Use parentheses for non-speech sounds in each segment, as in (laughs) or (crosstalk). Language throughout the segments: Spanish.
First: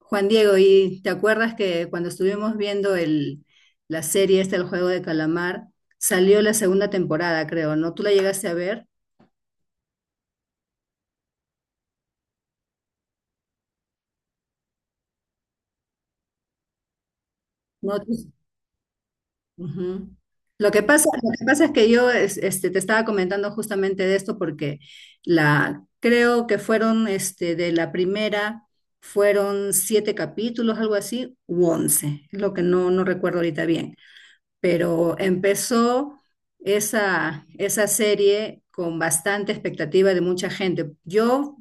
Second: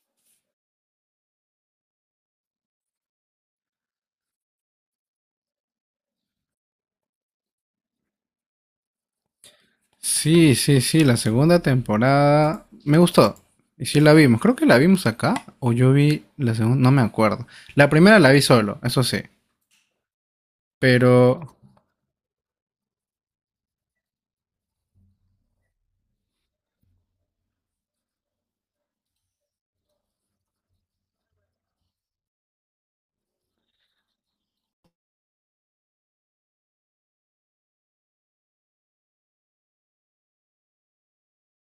Juan Diego, ¿y te acuerdas que cuando estuvimos viendo la serie esta, El Juego de Calamar, salió la segunda temporada, creo, ¿no? ¿Tú la llegaste a ver? Sí, sí, sí, la segunda temporada me gustó. Y sí la vimos. Creo que la vimos acá o yo vi la segunda, no me acuerdo. La No, tú- primera la vi solo, eso sí. Ujú. Lo que pasa, lo Pero que pasa es que te estaba comentando justamente de esto porque creo que fueron de la primera, fueron 7 capítulos, algo así, u 11, es lo que no recuerdo ahorita bien. Pero empezó esa serie con bastante expectativa de mucha gente. Yo,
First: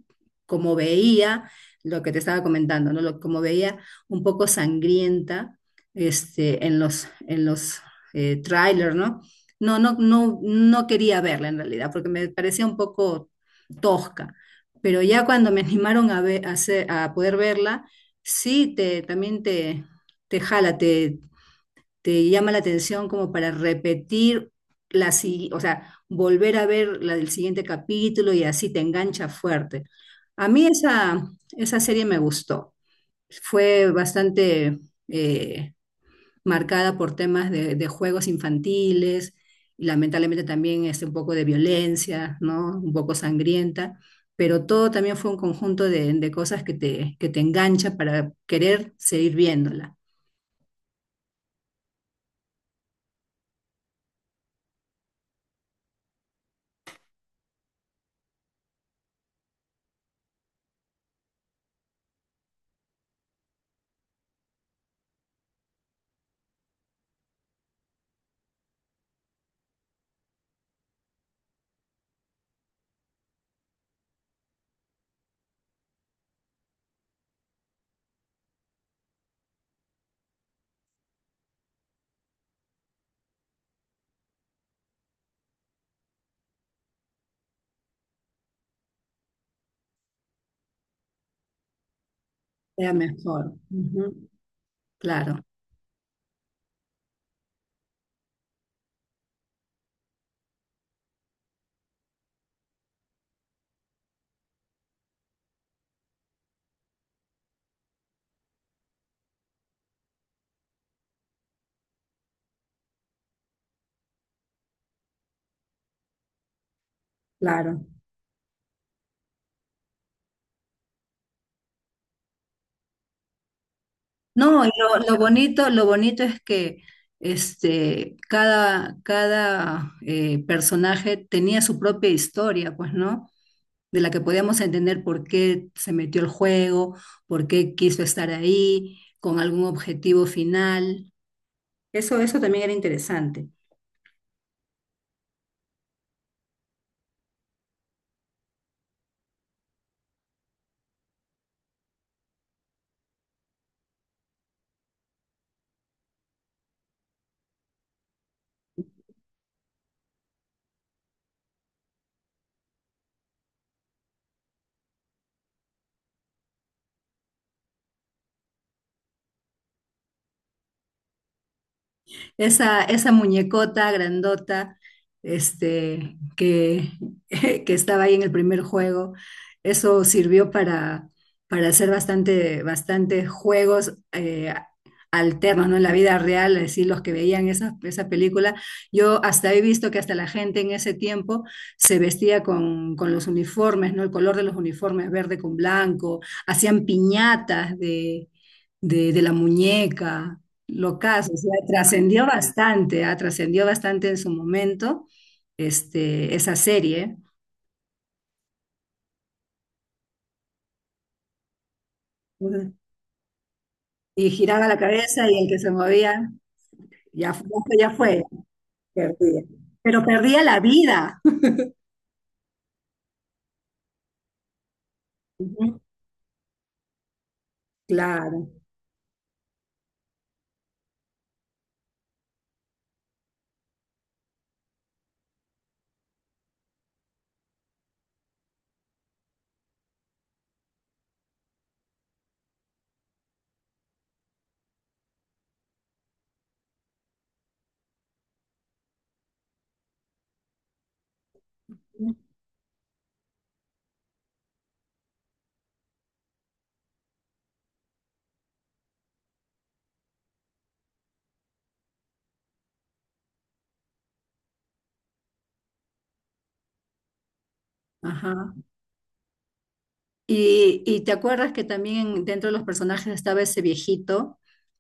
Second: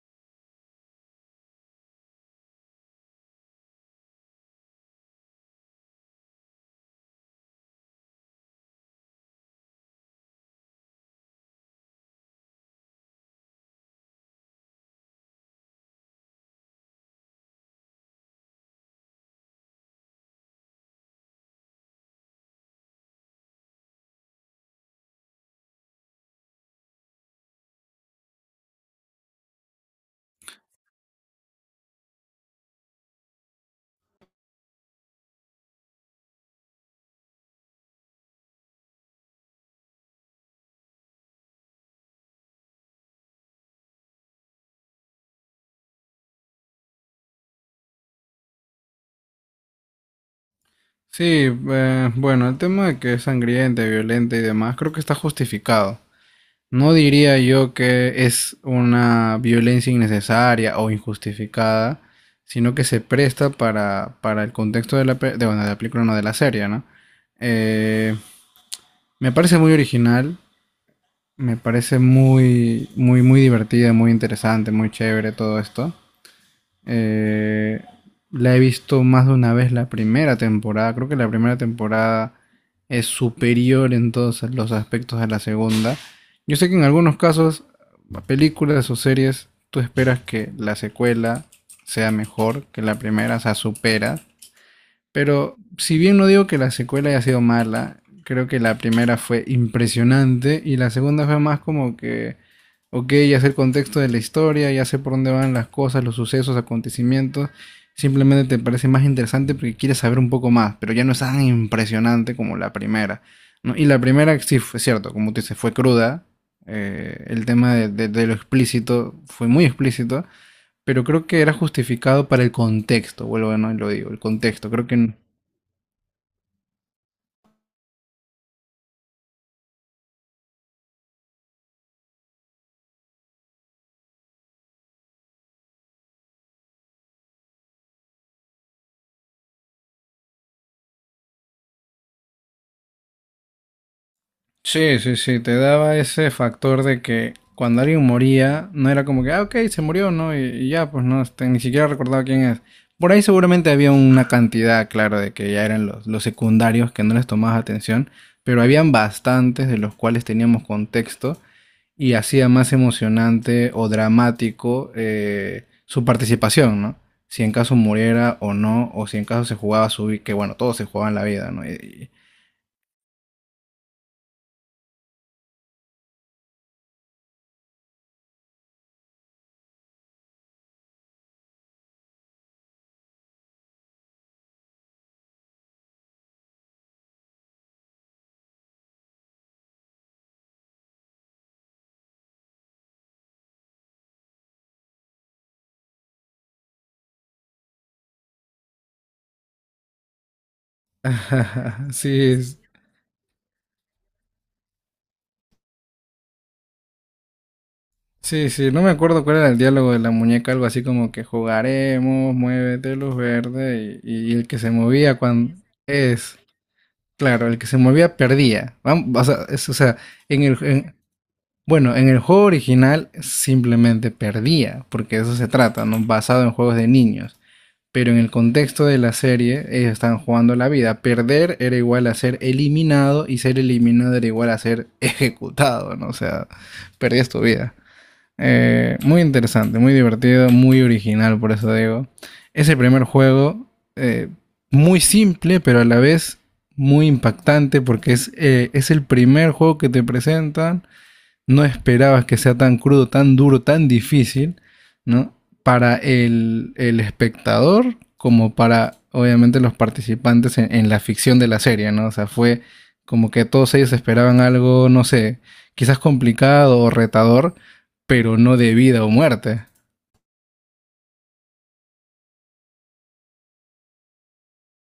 como veía lo que te estaba comentando, ¿no? Como veía un poco sangrienta en en los trailers, ¿no? No quería verla en realidad, porque me parecía un poco tosca. Pero ya cuando me (laughs) animaron a, ve- a, hacer- a poder verla, sí, te jala, te llama la atención como para repetir o sea, volver a ver la del siguiente capítulo, y así te engancha fuerte. A mí esa serie me gustó. Fue bastante eh, marcada por temas de juegos infantiles y lamentablemente también un poco de violencia, ¿no? Un poco sangrienta, pero todo también fue un conjunto de cosas que que te engancha para querer seguir viéndola. sí, bueno, el tema de que es sangrienta, violenta y demás, creo que está justificado. No diría yo que es una violencia innecesaria o injustificada, sino que se presta para el contexto de la, pe- de, bueno, de la película, no de la serie, ¿no? Eh, me parece muy original. Me parece muy, muy, muy divertida, muy interesante, muy chévere todo esto. Eh, la he visto más de una vez la primera temporada. Creo que la primera temporada es superior en todos los aspectos a la segunda. Yo sé que en algunos casos, películas o series, tú esperas que la secuela sea mejor que Sea la primera, o mejor. sea, supera. Ujú. Claro. Pero si bien no digo que la secuela haya sido mala, creo que la primera fue impresionante y la segunda fue más como que, ok, ya sé el contexto de la historia, ya sé por dónde van las cosas, los sucesos, acontecimientos, simplemente te parece más interesante porque quieres saber un poco más, pero ya no es tan impresionante como la primera, ¿no? Y la primera, sí, fue cierto, como tú dices, fue cruda, el tema Claro. de, de lo explícito fue muy explícito, pero creo que era justificado para el contexto, vuelvo a no lo digo, el No, y contexto, creo lo, que... lo bonito, lo bonito es que cada personaje tenía su propia historia, pues, ¿no? De la que podíamos entender por qué se metió al juego, por qué quiso estar ahí, con algún objetivo final. Eso también era interesante. Sí, sí, sí, te daba ese factor de que cuando alguien moría, no era como que, ah, ok, se murió, ¿no? Y ya, pues no, este, ni siquiera recordaba quién es. Por ahí seguramente había una cantidad, claro, de que ya eran los secundarios que no les tomabas atención, pero habían bastantes de los cuales teníamos contexto y hacía más emocionante o dramático su participación, ¿no? Si en caso muriera o no, o si en caso se jugaba su vida, que bueno, todos se jugaban la vida, ¿no? Esa muñecota grandota este, que, (laughs) que estaba ahí en el primer juego. Eso sirvió para hacer bastante juegos alternos, ¿no? En la vida real, es decir, los que veían esa película. Yo hasta he visto que hasta la gente en ese tiempo se vestía con los uniformes, ¿no? El color de los uniformes, verde con blanco, hacían piñatas de la muñeca. Lo y- caso, o sea, (laughs) trascendió sí. bastante, ah, trascendió bastante en su momento esa serie. Sí, sí, no me acuerdo cuál era el diálogo de la muñeca, algo así como que jugaremos, Ujú. muévete luz verde Y y el que giraba se la movía cabeza, y el cuando que se movía, es, ya claro, fue, el que se ya movía fue, perdía. Vam- o perdía. sea, es- o sea, Pero perdía en el, la en- vida. bueno, en el juego original simplemente perdía, porque de eso se Ujú. trata, ¿no? Basado en juegos de niños. Pero en el Claro. contexto de la serie, ellos están jugando la vida. Perder era igual a ser eliminado y ser eliminado era igual a ser ejecutado, ¿no? O sea, perdías tu vida. Muy interesante, muy divertido, muy original, por eso digo. Es el primer juego eh, muy simple, pero a la vez muy impactante porque es el primer juego que te presentan. No esperabas que sea tan crudo, tan duro, tan difícil, ¿no? Para el espectador como para, obviamente, los participantes en, la ficción de la serie, ¿no? O sea, fue como que todos ellos esperaban algo, no sé, quizás complicado o retador, pero Ajá. no de vida o muerte. Y te acuerdas que también dentro de los personajes estaba ese viejito,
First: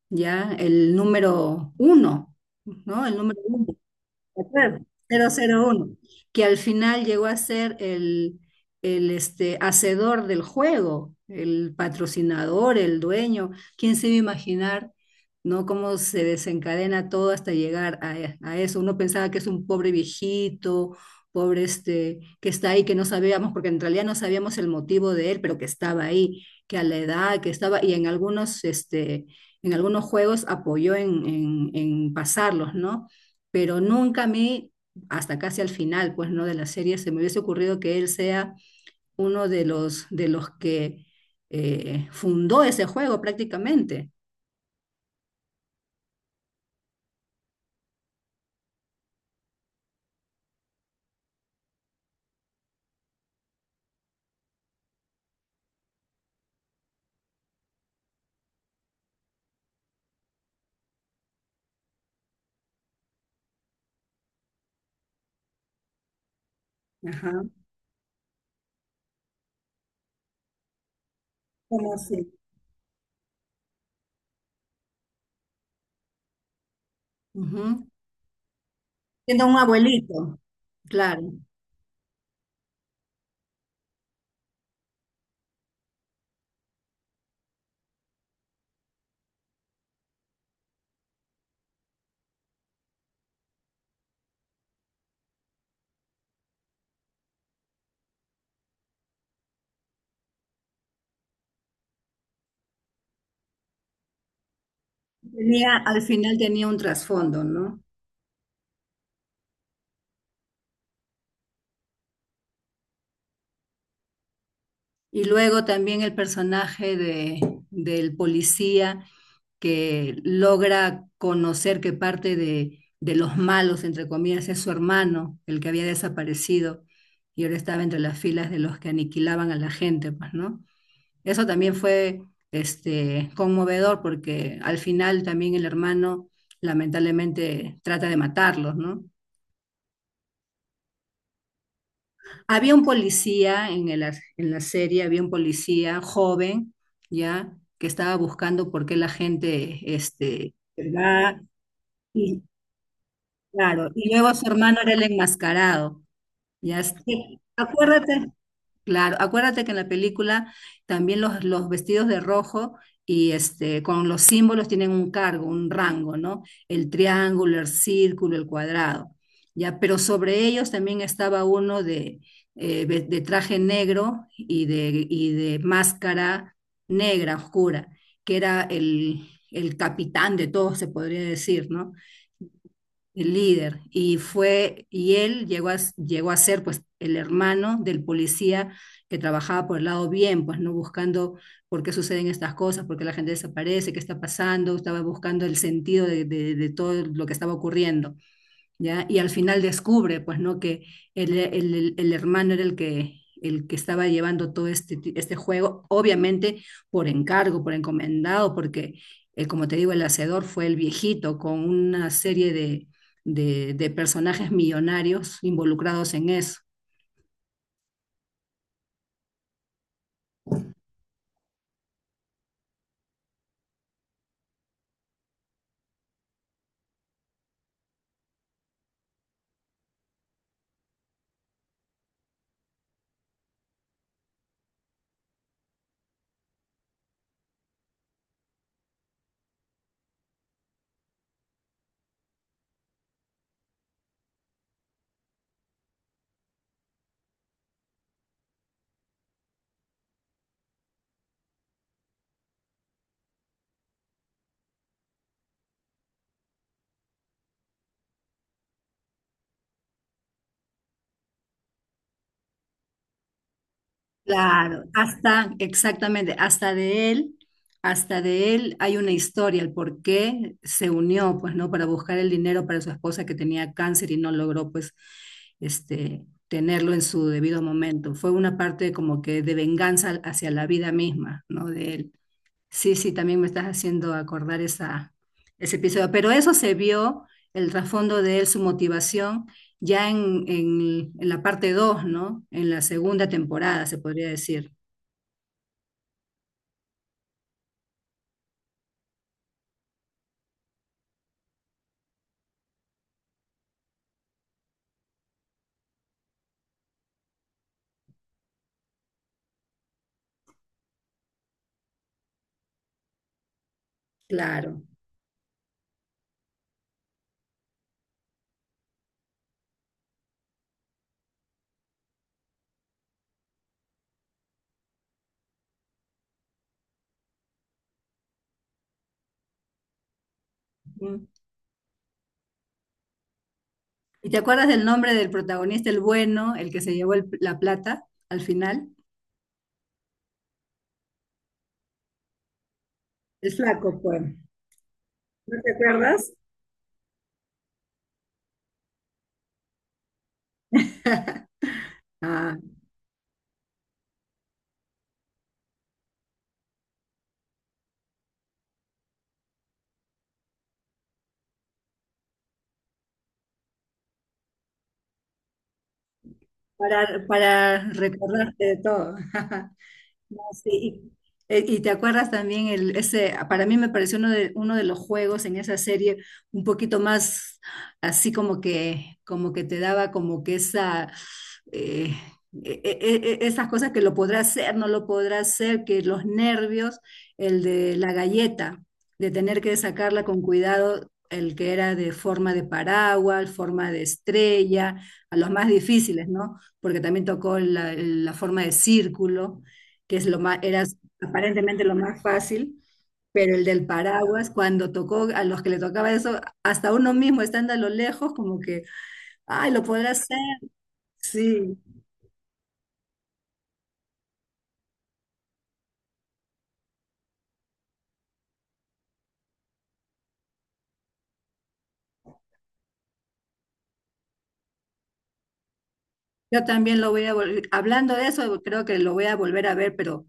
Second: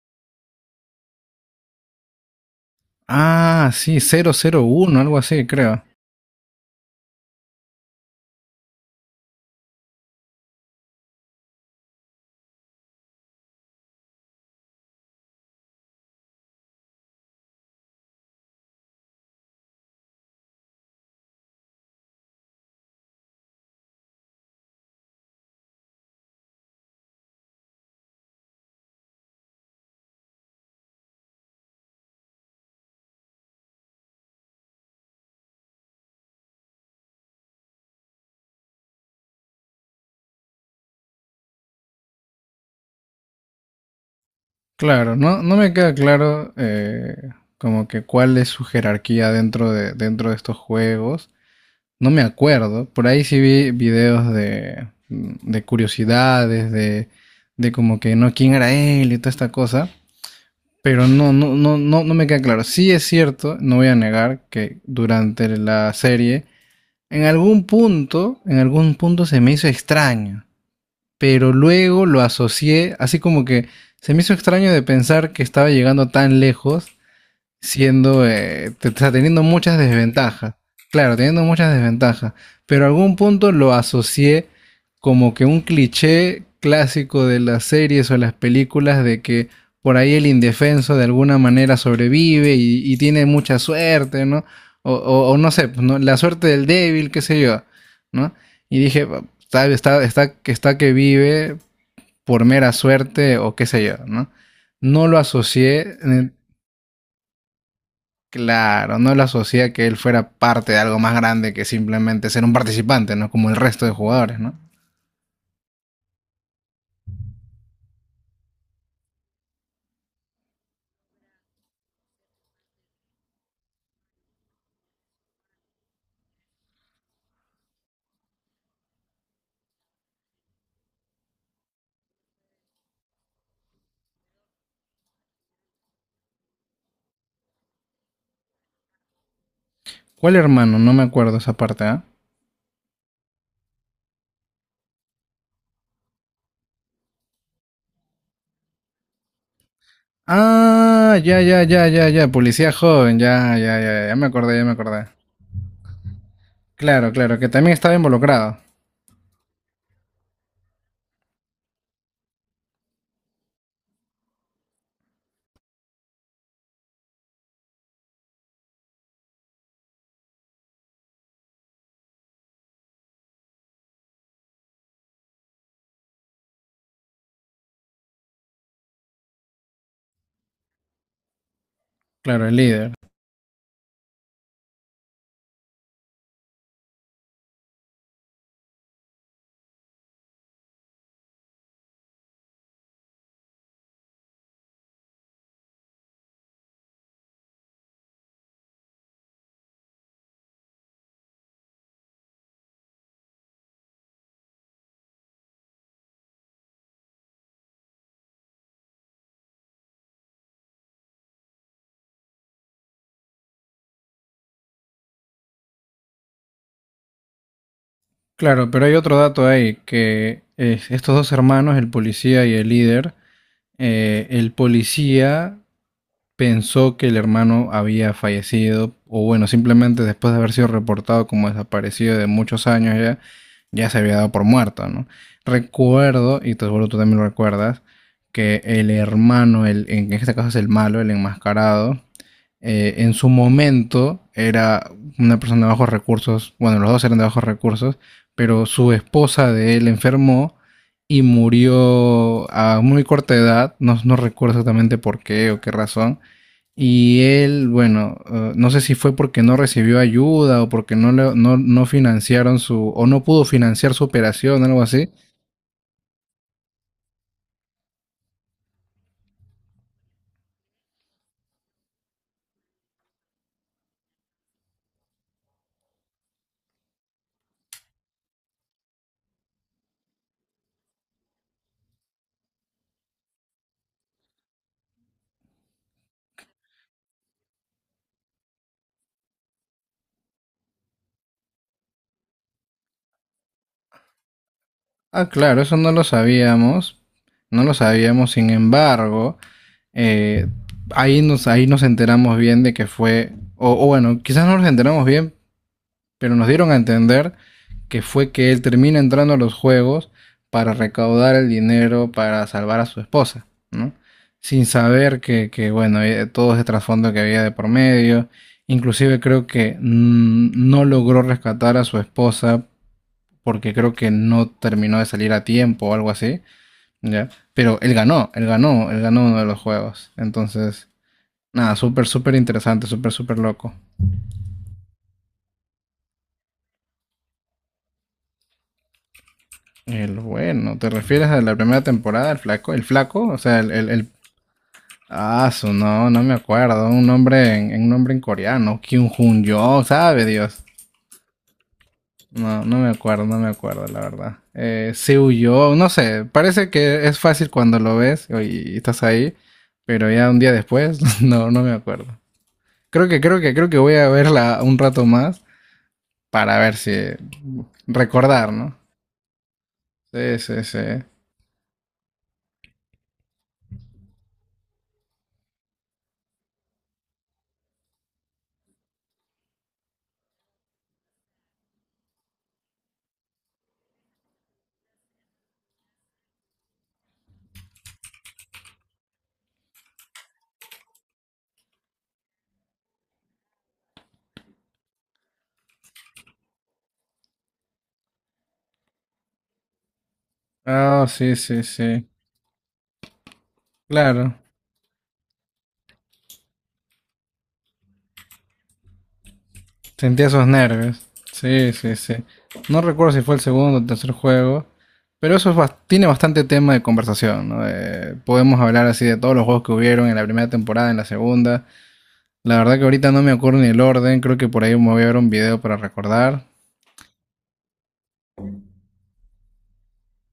ya, el número uno, ¿no? El número uno. Ah, sí, cero ¿Te cero acuerdas? uno, algo cero así, cero creo. uno que al final llegó a ser hacedor del juego, el patrocinador, el dueño. ¿Quién se iba a imaginar, no? Cómo se desencadena todo hasta llegar a eso. Uno pensaba que es un pobre viejito, pobre que está ahí, que no sabíamos, porque en realidad no sabíamos el motivo de él, pero que estaba ahí, que a la edad que estaba, y en algunos, en algunos juegos apoyó en pasarlos, ¿no? Pero nunca a mí, hasta casi al final, pues, ¿no? De la serie, se me hubiese ocurrido que él sea uno de de los que fundó ese juego prácticamente. Claro, no, no me queda claro como que cuál es su jerarquía dentro de estos juegos. No me acuerdo. Por ahí sí vi videos de curiosidades, de como que no, quién era él y toda esta cosa. Pero no, no, no, no, no me queda claro. Sí es cierto, no voy a negar que durante la serie, Ajá. En algún punto se me hizo extraño. Pero ¿Cómo luego lo así? asocié, así como que se me hizo extraño de pensar que estaba llegando tan lejos Ujú. siendo, o sea, teniendo Siendo un muchas abuelito. desventajas. Claro, Claro, teniendo muchas desventajas. Pero a algún punto lo asocié como que un cliché clásico de las series o las películas de que por ahí el indefenso de alguna manera sobrevive y tiene mucha suerte, ¿no? O, o no sé, pues, ¿no? La suerte del débil, qué sé yo, ¿no? Y dije, "Bueno, está que vive por mera suerte o qué sé yo, ¿no? No lo asocié tenía, al final tenía un trasfondo, ¿no? claro, no lo asocia a que él fuera parte de algo más grande que simplemente ser un participante, ¿no? Como el resto de jugadores, ¿no? Y luego también el personaje de, del policía que logra conocer que parte de los malos, entre comillas, es su hermano, el que había desaparecido y ahora estaba entre las filas de los que aniquilaban a la gente, pues, ¿no? Eso también fue conmovedor porque al final también el hermano lamentablemente trata de matarlos, ¿no? ¿Cuál hermano? No me acuerdo esa parte, ¿ah? ¿Eh? Había un policía en la serie, había un policía joven, ¿ya? Que estaba buscando por qué la gente Ah, ya, va ya, ya, ya, ya, y, policía joven, ya, ya, claro, ya, ya y me luego su acordé, ya me hermano era acordé. el enmascarado. Claro, claro, Sí. que también estaba Acuérdate, involucrado. claro, acuérdate que en la película también los vestidos de rojo y este con los símbolos tienen un cargo, un rango, ¿no? El triángulo, el círculo, el cuadrado. Ya, pero sobre ellos también estaba uno de traje negro y de máscara negra, oscura, que era el capitán de todos, se podría decir, ¿no? Claro, el líder. El líder, y fue, y él llegó a, llegó a ser pues el hermano del policía que trabajaba por el lado bien, pues no buscando por qué suceden estas cosas, por qué la gente desaparece, qué está pasando, estaba buscando el sentido de todo lo que estaba ocurriendo. ¿Ya? Y al final descubre, pues, ¿no? Que hermano era el que estaba llevando este juego, obviamente por encargo, por encomendado, porque, como te digo, el hacedor fue el viejito con una serie de personajes millonarios involucrados en eso. Claro, pero hay otro dato ahí, que es estos dos hermanos, el policía y el líder, el policía pensó que el hermano había fallecido, o bueno, simplemente después de haber sido reportado como desaparecido de muchos años ya, ya se había dado por muerto, ¿no? Recuerdo, y te seguro tú también lo recuerdas, que el hermano, el, en este caso es el malo, el enmascarado, en su momento era una persona de bajos recursos, bueno, los dos eran de bajos recursos, pero su esposa de él enfermó y murió a muy corta edad, no, no recuerdo exactamente por qué o qué razón, y él, bueno, no sé si fue porque no recibió ayuda o porque no, no, no financiaron su, o no pudo financiar su operación, algo Claro, así. hasta, exactamente, hasta de él hay una historia, el por qué se unió, pues, ¿no? Para buscar el dinero para su esposa que tenía cáncer y no logró, pues, tenerlo en su debido momento. Fue una parte como que de venganza hacia la vida misma, ¿no? De él. Sí, sí, también me estás haciendo acordar ese episodio. Pero eso se vio, el trasfondo de él, su motivación, ya en la parte 2, ¿no? En la segunda temporada, se podría decir. Ah, claro, eso no lo sabíamos, no lo sabíamos, sin embargo, eh, ahí nos enteramos bien de que fue, o bueno, quizás no nos enteramos bien, pero nos dieron a entender que fue que él termina entrando a los juegos para recaudar el dinero para salvar a su esposa, ¿no? Sin Claro. saber que bueno, todo ese trasfondo que había de por medio. Inclusive creo que no logró rescatar a su esposa porque creo que no terminó de salir a tiempo o algo así, ¿ya? Pero él ganó, él ganó, él ganó uno de los juegos. Entonces, Mm. nada, súper, súper interesante, súper, súper loco. ¿Y te acuerdas del nombre del protagonista, el bueno, el que se llevó la plata al final? El bueno, ¿te refieres a la primera temporada, el flaco? ¿El flaco? O El sea, el... flaco, el... pues. Ah, ¿No su te no, no me acuerdas? acuerdo. Un nombre en coreano. Kyung Jun Yo, sabe Dios. (laughs) Ah, No, no me acuerdo, no me acuerdo, la verdad. Seo Yo, no sé. Parece que es fácil cuando lo ves y estás ahí. Pero ya un día después, (laughs) no, no me acuerdo. Creo que voy a verla un rato más para ver si para recordar, recordarte ¿no? de todo. (laughs) Sí, No, sí, sí. sí. Y te acuerdas también el, ese, para mí me pareció uno de los juegos en esa serie un poquito más así como que te daba como que esa, eh, esas cosas que lo podrá hacer, no lo podrá hacer, que los nervios, el de la galleta, de tener que sacarla con cuidado, el que era de forma de paraguas, forma de estrella, a los más difíciles, ¿no? Porque también tocó la forma de círculo que es lo más, era Ah, oh, sí, sí, aparentemente lo sí. más fácil, pero el del Claro. paraguas, cuando tocó a los que le tocaba eso, hasta uno mismo estando a lo lejos, como que, ay, lo podrá Sentía hacer, esos nervios. Sí, sí. sí, sí. No recuerdo si fue el segundo o tercer juego. Pero eso es bas- tiene bastante tema de conversación, ¿no? De- podemos hablar así de todos los juegos que hubieron en la primera temporada, en la segunda. La verdad que ahorita no me acuerdo ni el orden, creo que por ahí me voy a ver un video para recordar. Yo también lo voy a volver, hablando de eso, creo que lo voy a volver a ver, pero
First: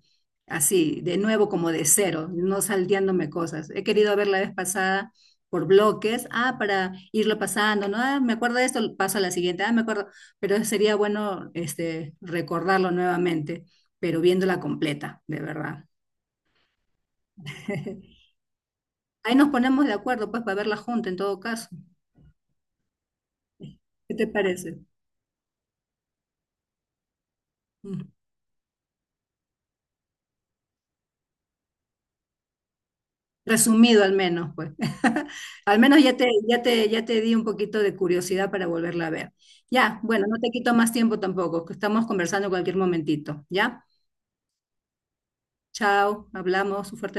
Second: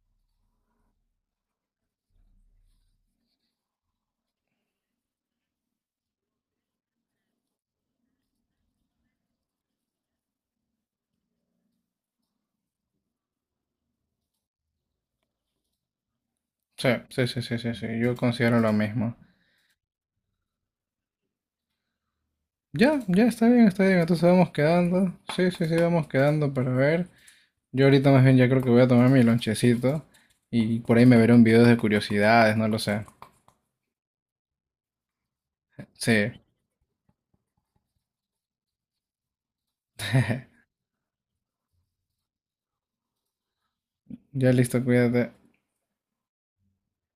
así, de nuevo, como de cero, no salteándome cosas. He querido ver la vez pasada por bloques, ah, para irlo pasando, ¿no? Ah, me acuerdo de esto, paso a la siguiente, ah, me acuerdo, pero sería bueno recordarlo nuevamente, pero viéndola completa, de verdad. Sí, sí, sí, sí, sí, sí, yo (laughs) considero lo mismo. Ahí nos ponemos de acuerdo, pues, para verla junta en todo caso. Ya, ya, está bien, ¿Qué entonces te vamos parece? quedando. Sí, sí, sí, vamos quedando para ver. Yo Mm. ahorita más bien ya creo que voy a tomar mi lonchecito y por ahí me veré un video de curiosidades, no lo sé. Resumido al menos, pues. (laughs) Al menos Sí, ya te di un poquito de curiosidad para volverla a ver. Ya, bueno, no te quito más tiempo tampoco, que estamos conversando cualquier momentito. Ya, ya listo, cuídate. chao, hablamos, un fuerte